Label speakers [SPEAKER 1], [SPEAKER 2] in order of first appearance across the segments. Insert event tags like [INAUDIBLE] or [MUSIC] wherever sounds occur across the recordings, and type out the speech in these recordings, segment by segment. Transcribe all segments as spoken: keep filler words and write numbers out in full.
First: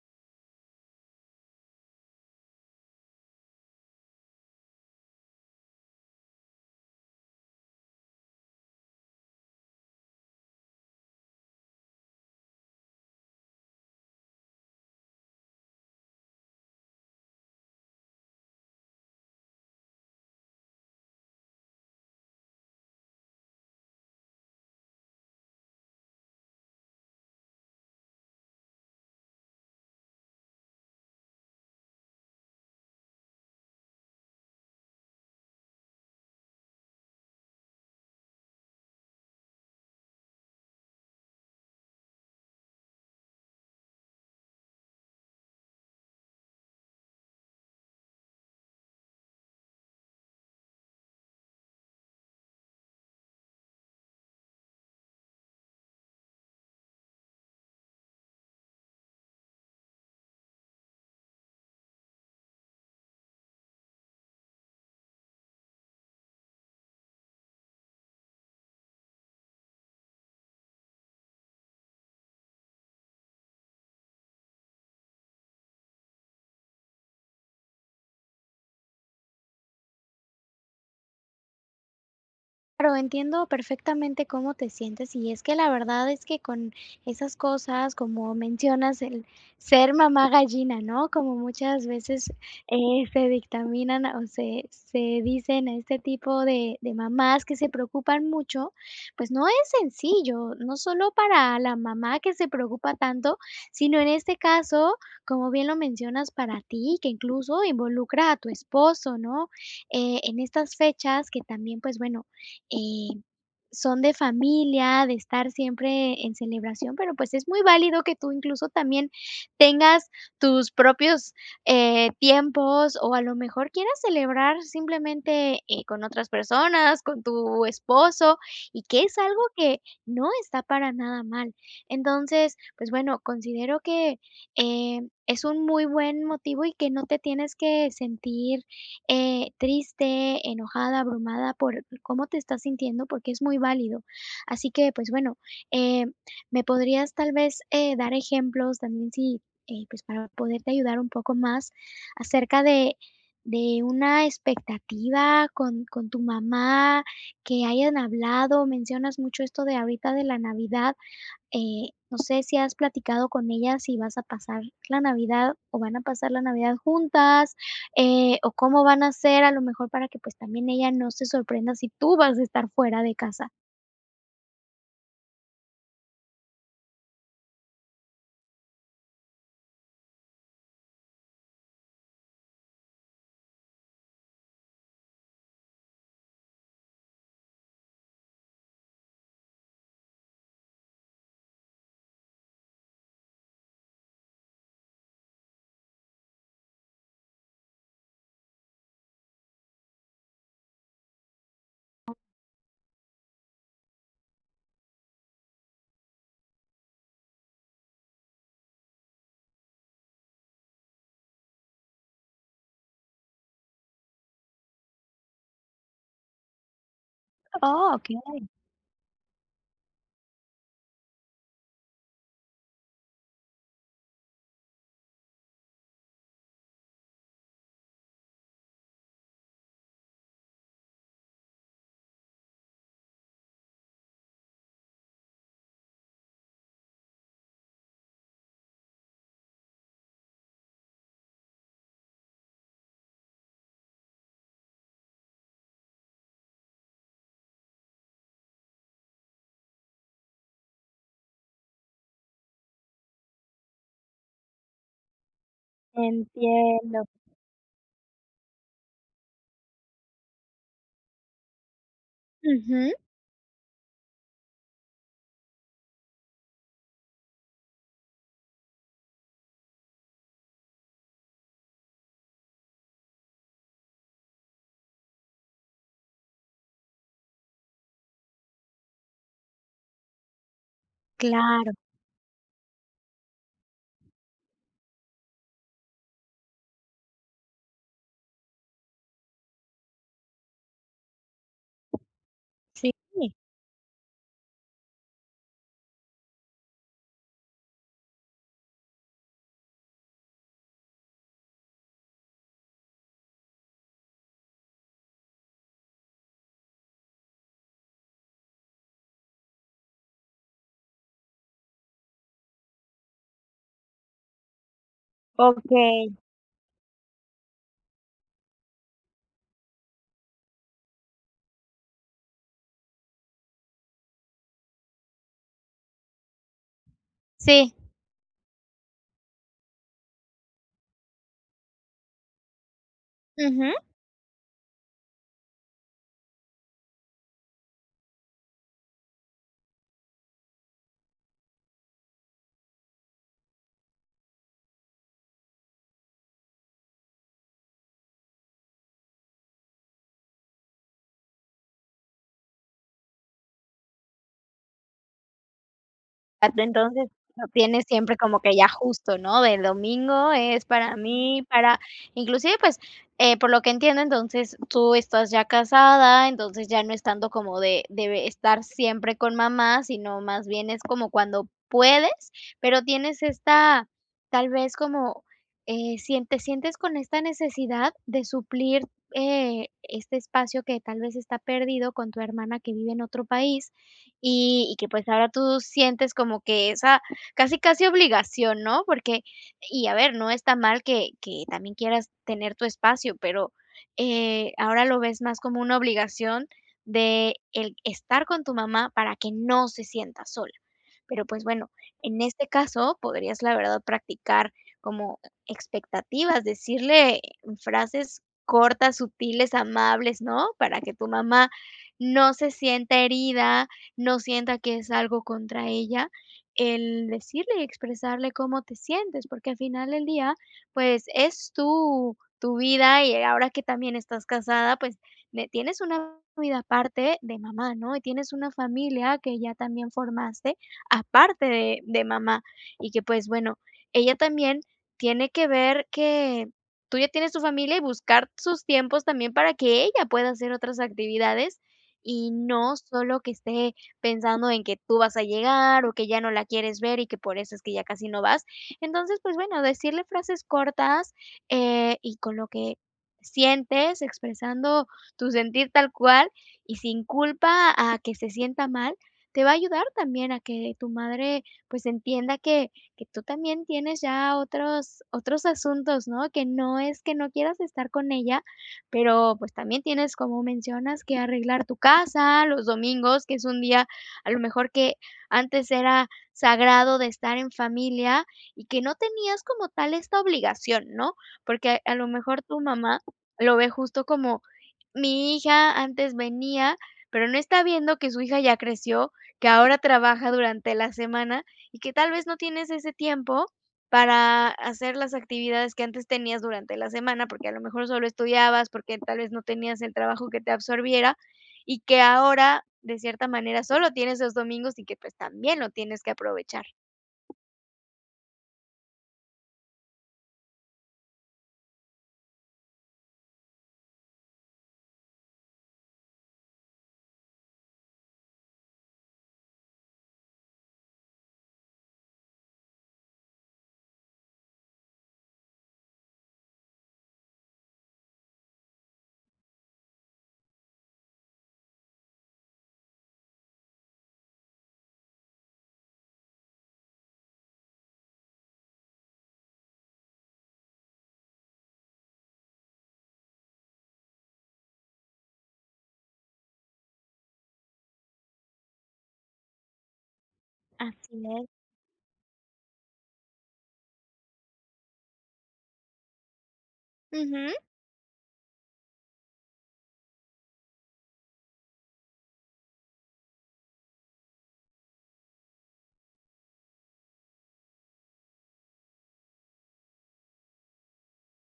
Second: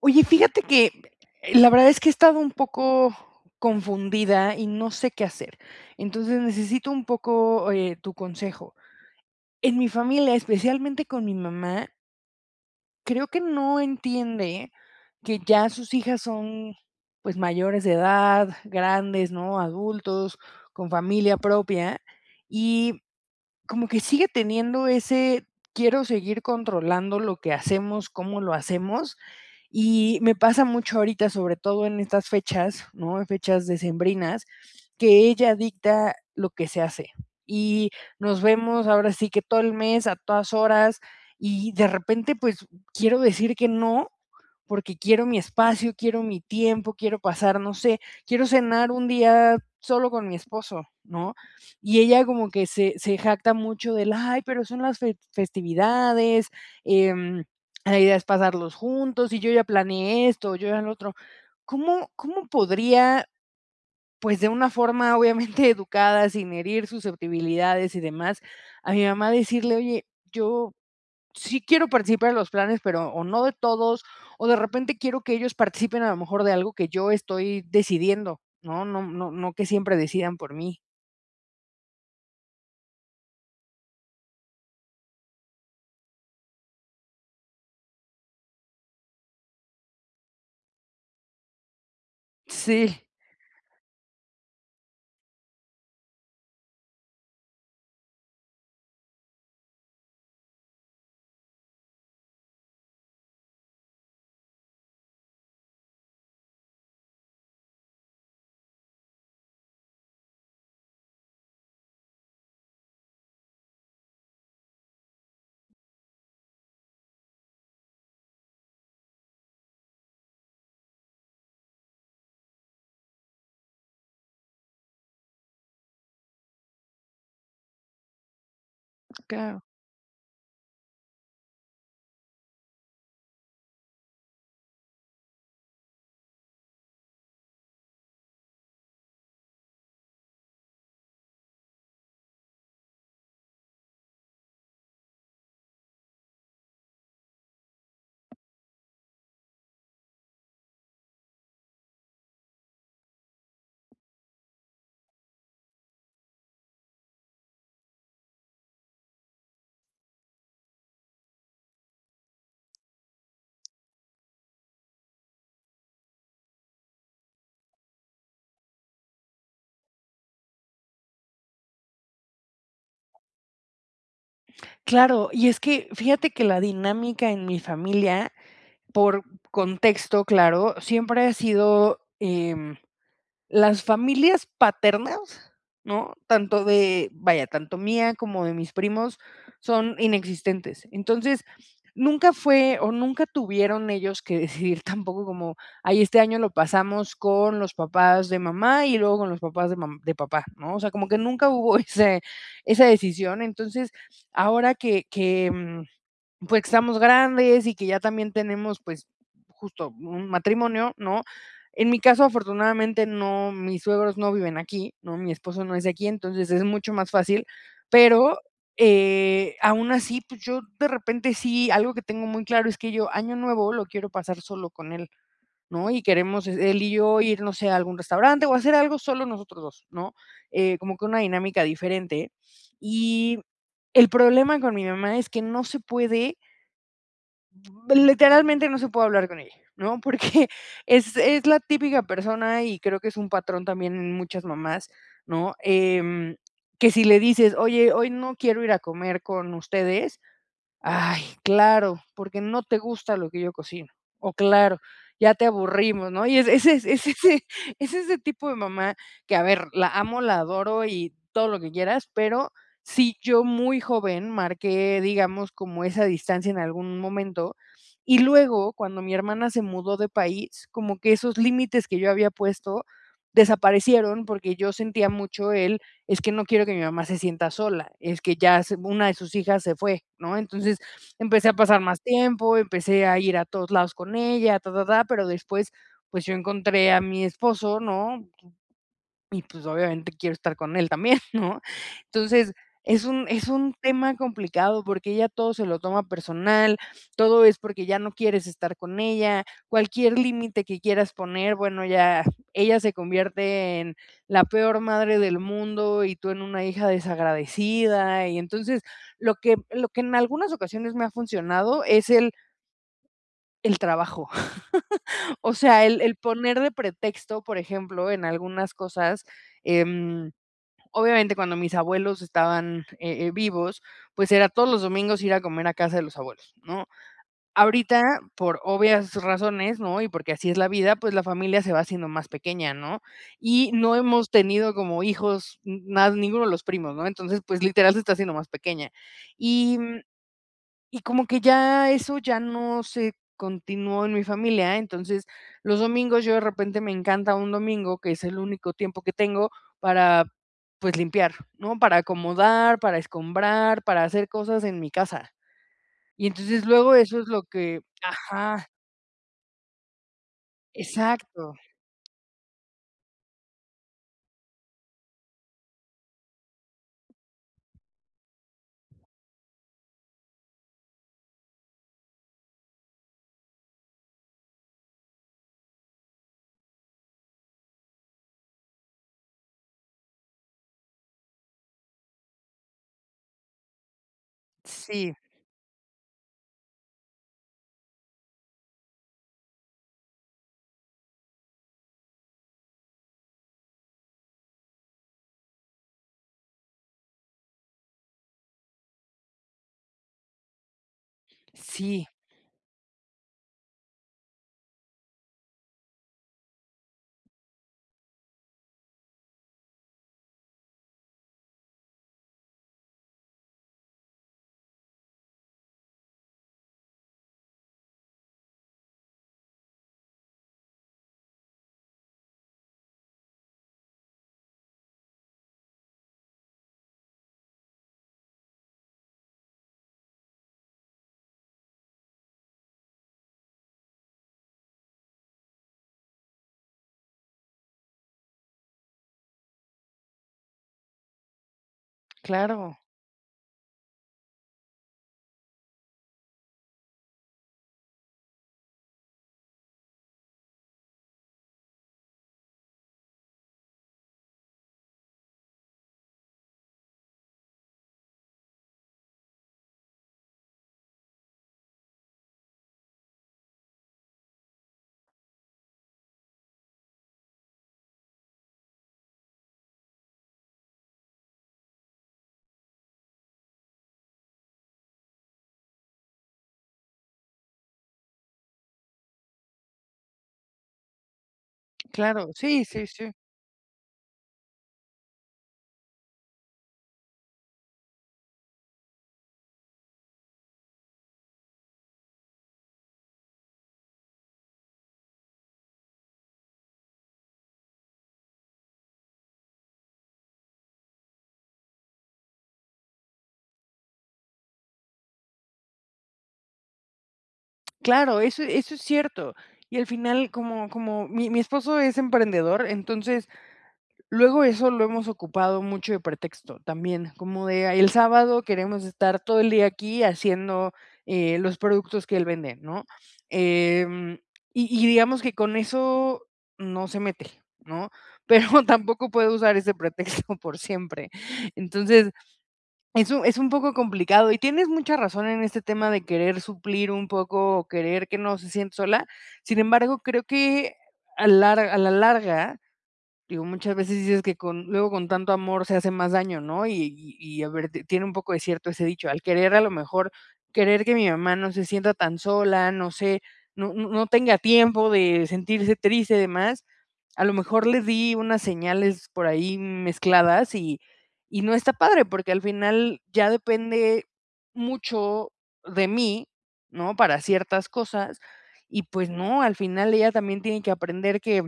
[SPEAKER 1] Oye, fíjate que eh, la verdad es que he estado un poco confundida y no sé qué hacer. Entonces necesito un poco eh, tu consejo. En mi familia, especialmente con mi mamá, creo que no entiende que ya sus hijas son pues mayores de edad, grandes, ¿no? Adultos, con familia propia. Y como que sigue teniendo ese quiero seguir controlando lo que hacemos, cómo lo hacemos, y me pasa mucho ahorita, sobre todo en estas fechas, ¿no? En fechas decembrinas, que ella dicta lo que se hace. Y nos vemos ahora sí que todo el mes, a todas horas, y de repente, pues, quiero decir que no, porque quiero mi espacio, quiero mi tiempo, quiero pasar, no sé, quiero cenar un día solo con mi esposo, ¿no? Y ella como que se se jacta mucho del: "Ay, pero son las fe festividades, em, la idea es pasarlos juntos, y yo ya planeé esto, yo ya lo otro". ¿Cómo cómo podría, pues, de una forma obviamente [LAUGHS] educada, sin herir susceptibilidades y demás, a mi mamá decirle: "Oye, yo sí quiero participar en los planes, pero o no de todos, o de repente quiero que ellos participen a lo mejor de algo que yo estoy decidiendo, ¿no? No no no que siempre decidan por mí".
[SPEAKER 2] Claro, entiendo perfectamente cómo te sientes y es que la verdad es que con esas cosas, como mencionas, el ser mamá gallina, ¿no? Como muchas veces eh,
[SPEAKER 1] Sí.
[SPEAKER 2] se dictaminan o se, se dicen a este tipo de, de mamás que se preocupan mucho, pues no es sencillo, no solo para la mamá que se preocupa tanto, sino en este caso, como bien lo mencionas, para ti, que incluso involucra a tu esposo, ¿no? Eh, en estas fechas que también, pues bueno, eh, son de familia, de estar siempre en celebración, pero pues es muy válido que tú incluso también tengas tus propios eh, tiempos o a lo mejor quieras celebrar simplemente eh, con otras personas, con tu esposo, y que es algo
[SPEAKER 1] Claro.
[SPEAKER 2] que no está para nada mal. Entonces, pues bueno, considero que eh, es un muy buen motivo y que no te tienes que sentir eh, triste, enojada, abrumada por cómo te estás sintiendo, porque es muy válido. Así que, pues bueno, eh, me podrías tal vez eh, dar ejemplos también si, eh, pues para poderte ayudar un poco más acerca de, de una expectativa con, con tu mamá, que hayan hablado, mencionas mucho esto de ahorita de la Navidad, eh, no sé si has platicado con ella si vas a pasar la Navidad o van a pasar la Navidad juntas, eh, o cómo van a hacer a lo mejor para que pues también ella no se sorprenda si tú vas a estar fuera de casa.
[SPEAKER 1] Claro, y es que fíjate que la dinámica en mi familia, por contexto, claro, siempre ha sido, em las familias paternas, ¿no? Tanto de, vaya, tanto mía como de mis primos, son inexistentes. Entonces, nunca fue o nunca tuvieron ellos que [LAUGHS] decidir tampoco como, ay, este año lo pasamos con los papás de mamá y luego con los papás de mam de papá, ¿no? O sea, como que nunca hubo [LAUGHS] ese esa decisión. Entonces, ahora que que, mm pues, que estamos grandes y que ya también tenemos, pues, justo un matrimonio, ¿no? En mi caso, afortunadamente, no, mis suegros no viven aquí, ¿no? Mi esposo no es de aquí, entonces es mucho más fácil, pero, eh, aún así, pues, yo de repente sí, algo que tengo muy claro es que yo Año Nuevo lo quiero pasar solo con él, ¿no? Y queremos es- él y yo ir, no sé, a algún restaurante o hacer algo solo nosotros dos, ¿no? Eh, como que una dinámica diferente. Y el problema con mi mamá es que no se puede. Literalmente no se puede hablar con ella, ¿no? Porque [LAUGHS] es es la típica persona, y creo que es un patrón también en muchas mamás, ¿no? Em, que si le dices: "Oye, hoy no quiero ir a comer con ustedes", ay, claro, porque no te gusta lo que yo cocino. O claro, ya te aburrimos, ¿no? Y es es es
[SPEAKER 2] Entiendo.
[SPEAKER 1] es ese [LAUGHS] es ese tipo de mamá que, a ver, la amo, la adoro y todo lo que quieras, pero
[SPEAKER 2] Ujú,
[SPEAKER 1] sí yo muy joven marqué, digamos, como esa distancia en algún momento. Y luego, cuando mi hermana se mudó de país, como que esos límites que yo había puesto desaparecieron, porque yo sentía mucho el es que no quiero que mi mamá se sienta sola, es que ya se una de sus hijas se fue, ¿no? Entonces, empecé a
[SPEAKER 2] claro,
[SPEAKER 1] pasar más tiempo, empecé a ir a todos lados con ella, ta, ta, ta, pero después, pues, yo encontré a mi esposo, ¿no? Y, pues, obviamente quiero estar con él también, [LAUGHS] ¿no? Entonces,
[SPEAKER 2] sí.
[SPEAKER 1] es un es un tema complicado porque ella todo se lo toma personal, todo es porque ya no quieres estar con ella, cualquier límite que quieras poner, bueno, ya ella se convierte en la peor madre del mundo y tú en una hija desagradecida. Y entonces, lo que lo que en algunas ocasiones me ha funcionado es el el trabajo. [LAUGHS] O sea, el
[SPEAKER 2] Okey.
[SPEAKER 1] el poner de pretexto, por ejemplo, en algunas cosas, em obviamente cuando mis abuelos estaban, eh eh, vivos, pues era todos los domingos ir a comer a casa de los abuelos, ¿no?
[SPEAKER 2] Sí,
[SPEAKER 1] Ahorita, por obvias razones, ¿no? Y porque así es la vida, pues la familia se va haciendo más pequeña, ¿no? Y
[SPEAKER 2] ujú.
[SPEAKER 1] no hemos tenido como hijos, n nada, ninguno de los primos, ¿no? Entonces, pues literal se está haciendo más pequeña. Y mm, y como que ya eso ya no se continuó en mi familia, entonces, los domingos yo de repente me encanta un domingo, que es el único tiempo que tengo para, pues, limpiar, ¿no? Para acomodar, para escombrar, para hacer cosas en mi casa. Y entonces luego
[SPEAKER 2] Entonces,
[SPEAKER 1] eso es lo
[SPEAKER 2] lo
[SPEAKER 1] que
[SPEAKER 2] tienes siempre como que
[SPEAKER 1] ajá,
[SPEAKER 2] ya justo, ¿no? Del domingo es para mí,
[SPEAKER 1] exacto.
[SPEAKER 2] para inclusive, pues, eh, por lo que entiendo, entonces tú estás ya casada, entonces ya no estando como de de estar siempre con mamá, sino más bien es como cuando puedes, pero tienes esta, tal vez como, eh, sien te sientes con esta necesidad de suplir, eh, este espacio que tal vez está perdido con tu hermana que vive en otro país, y y que, pues,
[SPEAKER 1] Sí,
[SPEAKER 2] ahora tú sientes como que esa casi, casi obligación, ¿no? Porque y a ver, no está mal que que también quieras tener tu espacio, pero, eh, ahora lo ves más como una obligación de el estar con tu mamá para que no se sienta sola. Pero, pues, bueno,
[SPEAKER 1] sí,
[SPEAKER 2] en este caso podrías, la verdad, practicar como expectativas, decirle frases cortas, sutiles, amables, ¿no? Para que tu mamá no se sienta herida, no sienta que es algo contra ella el decirle y expresarle cómo te sientes, porque al final del día, pues es tu, tu vida y ahora que también estás casada, pues ne- tienes una vida aparte de mamá, ¿no? Y tienes una familia que ya también formaste aparte de, de mamá y que pues bueno, ella también tiene que ver que tú ya tienes tu familia y buscar sus tiempos también para que ella pueda hacer otras actividades y no
[SPEAKER 1] claro,
[SPEAKER 2] solo que esté pensando en que tú vas a llegar o que ya no la quieres ver y que por eso es que ya casi no vas. Entonces, pues bueno, decirle frases cortas, eh, y con lo que sientes, expresando tu sentir tal cual y sin culpa a que se sienta mal, te va a ayudar también a que tu madre pues entienda que, que tú también tienes ya otros, otros asuntos, ¿no? Que no es que no quieras estar con ella, pero pues también tienes, como mencionas, que arreglar tu casa los domingos, que es un día a lo mejor que antes era sagrado de estar en familia y que no tenías como tal esta obligación, ¿no? Porque a lo
[SPEAKER 1] claro,
[SPEAKER 2] mejor tu
[SPEAKER 1] sí, sí,
[SPEAKER 2] mamá
[SPEAKER 1] sí.
[SPEAKER 2] lo ve justo como mi hija antes venía, pero no está viendo que su hija ya creció, que ahora trabaja durante la semana y que tal vez no tienes ese tiempo para hacer las actividades que antes tenías durante la semana, porque a lo mejor solo estudiabas, porque tal vez no tenías el trabajo que te absorbiera y que ahora, de cierta manera, solo tienes los domingos y que, pues, también lo tienes que aprovechar.
[SPEAKER 1] Claro, eso eso es cierto. Y al final, como como mi mi esposo es emprendedor, entonces luego eso lo hemos ocupado mucho de pretexto también, como de: "Ay, el sábado queremos estar todo el día aquí haciendo, eh, los productos que él vende", ¿no? Em, y y digamos que con eso no se mete, ¿no? Pero [LAUGHS] tampoco puede usar ese pretexto por siempre. Entonces, es un es un poco complicado, y tienes mucha razón en este tema de querer suplir un poco, o querer que no se sienta sola. Sin embargo, creo que a lar a la larga. Digo, muchas veces dices que con luego con tanto amor se hace más daño, ¿no? Y y y a ver, t tiene un poco de cierto ese dicho, al querer a lo mejor querer que mi
[SPEAKER 2] Así
[SPEAKER 1] mamá
[SPEAKER 2] es.
[SPEAKER 1] no se sienta tan sola, no sé, no no no tenga tiempo de sentirse triste y demás, a lo
[SPEAKER 2] Ujú.
[SPEAKER 1] mejor le di unas señales por ahí mezcladas y y no está padre, porque al final ya depende mucho de mí, ¿no? Para ciertas cosas y, pues no, al final ella también tiene que aprender que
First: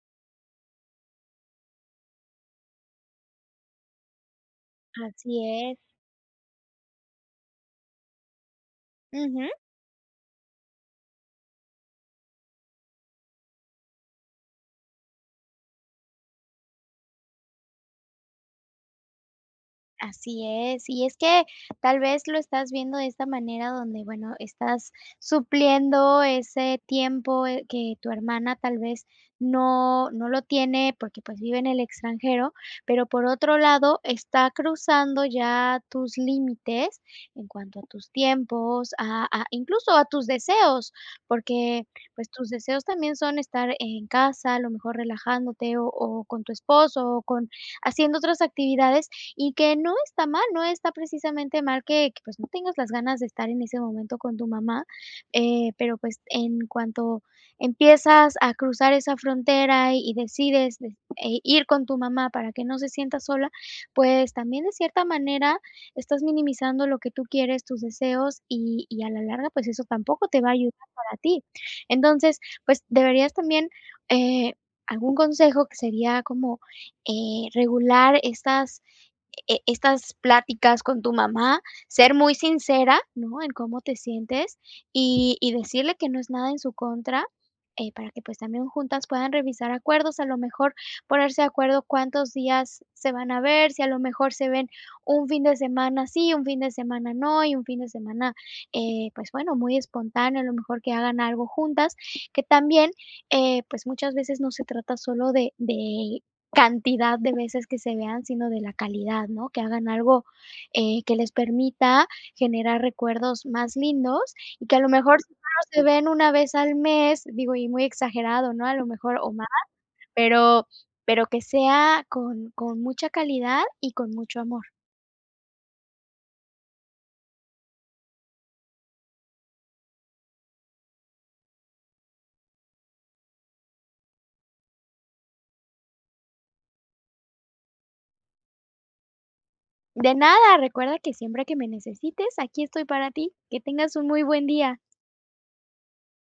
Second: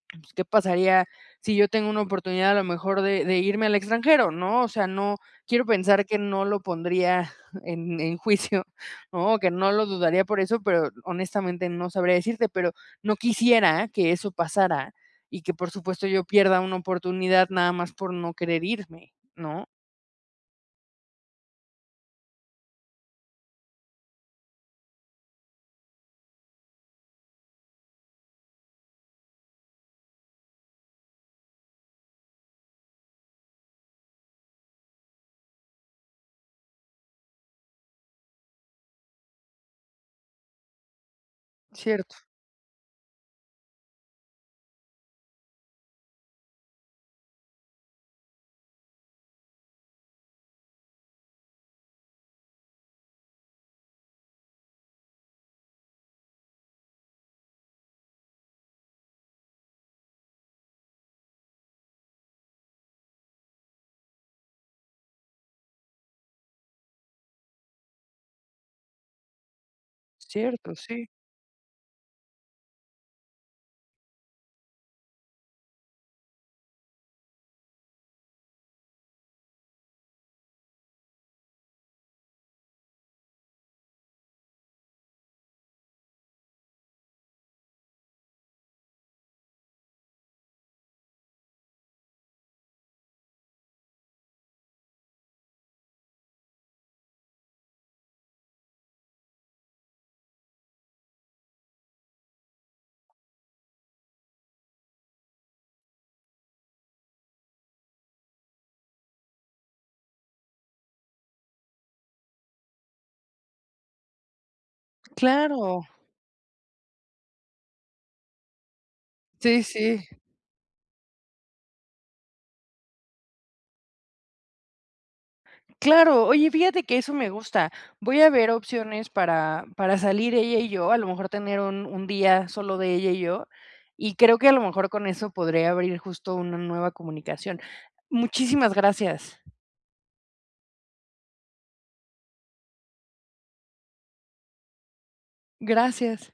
[SPEAKER 1] pues, ¿qué pasaría si yo tengo una oportunidad a lo mejor de de irme al extranjero?, ¿no? O sea, no
[SPEAKER 2] Así
[SPEAKER 1] quiero
[SPEAKER 2] es.
[SPEAKER 1] pensar que no lo pondría [LAUGHS] en en juicio, ¿no? O
[SPEAKER 2] Ujú.
[SPEAKER 1] que no lo dudaría por eso, pero honestamente no sabría decirte, pero no quisiera que eso pasara y que, por supuesto, yo pierda una oportunidad nada más por no querer irme, ¿no?
[SPEAKER 2] Así es, y es que tal vez lo estás viendo de esta manera donde, bueno, estás supliendo ese tiempo, eh, que tu hermana tal vez no no lo tiene porque, pues, vive en el extranjero, pero por otro lado está cruzando ya tus límites en cuanto a tus tiempos, a a incluso a tus deseos, porque,
[SPEAKER 1] Cierto,
[SPEAKER 2] pues, tus deseos también son estar en casa, a lo mejor relajándote o o con tu esposo o con haciendo otras actividades y que no está mal, no está precisamente mal que que, pues, no tengas las ganas de estar en ese momento con tu mamá, eh, pero, pues, en cuanto empiezas a cruzar esa frontera y y decides de eh, ir con tu mamá para que no se sienta sola, pues, también de cierta manera estás minimizando lo que tú quieres, tus deseos, y y a la larga, pues, eso tampoco te va a ayudar
[SPEAKER 1] cierto, sí.
[SPEAKER 2] para ti. Entonces, pues, deberías también, eh, algún consejo que sería como, eh, regular estas e estas pláticas con tu mamá, ser muy sincera, ¿no?, en cómo te sientes y y decirle que no es nada en su contra, eh, para que, pues, también juntas puedan revisar acuerdos, a lo mejor ponerse de acuerdo cuántos días se van a ver, si a lo mejor se ven un fin de semana sí, un fin de semana no, y un fin de semana, eh, pues, bueno, muy espontáneo, a lo mejor que hagan algo juntas, que también, eh, pues, muchas veces no se trata solo de de cantidad de veces que se vean, sino de la calidad, ¿no? Que hagan algo, eh, que les permita generar recuerdos más lindos y que a lo mejor si solo se
[SPEAKER 1] Claro.
[SPEAKER 2] ven una vez al mes, digo, y muy exagerado, ¿no? A lo mejor o más,
[SPEAKER 1] Sí, sí.
[SPEAKER 2] pero pero que sea con con mucha calidad y con mucho amor.
[SPEAKER 1] Claro, oye, fíjate que eso me gusta. Voy a ver opciones para, para salir ella y yo, a lo mejor tener un, un día solo de ella y yo, y creo que a lo mejor con eso podré abrir justo una nueva comunicación. Muchísimas gracias.
[SPEAKER 2] De nada, recuerda que siempre que me necesites, aquí estoy para ti. Que tengas un muy buen día.
[SPEAKER 1] Gracias.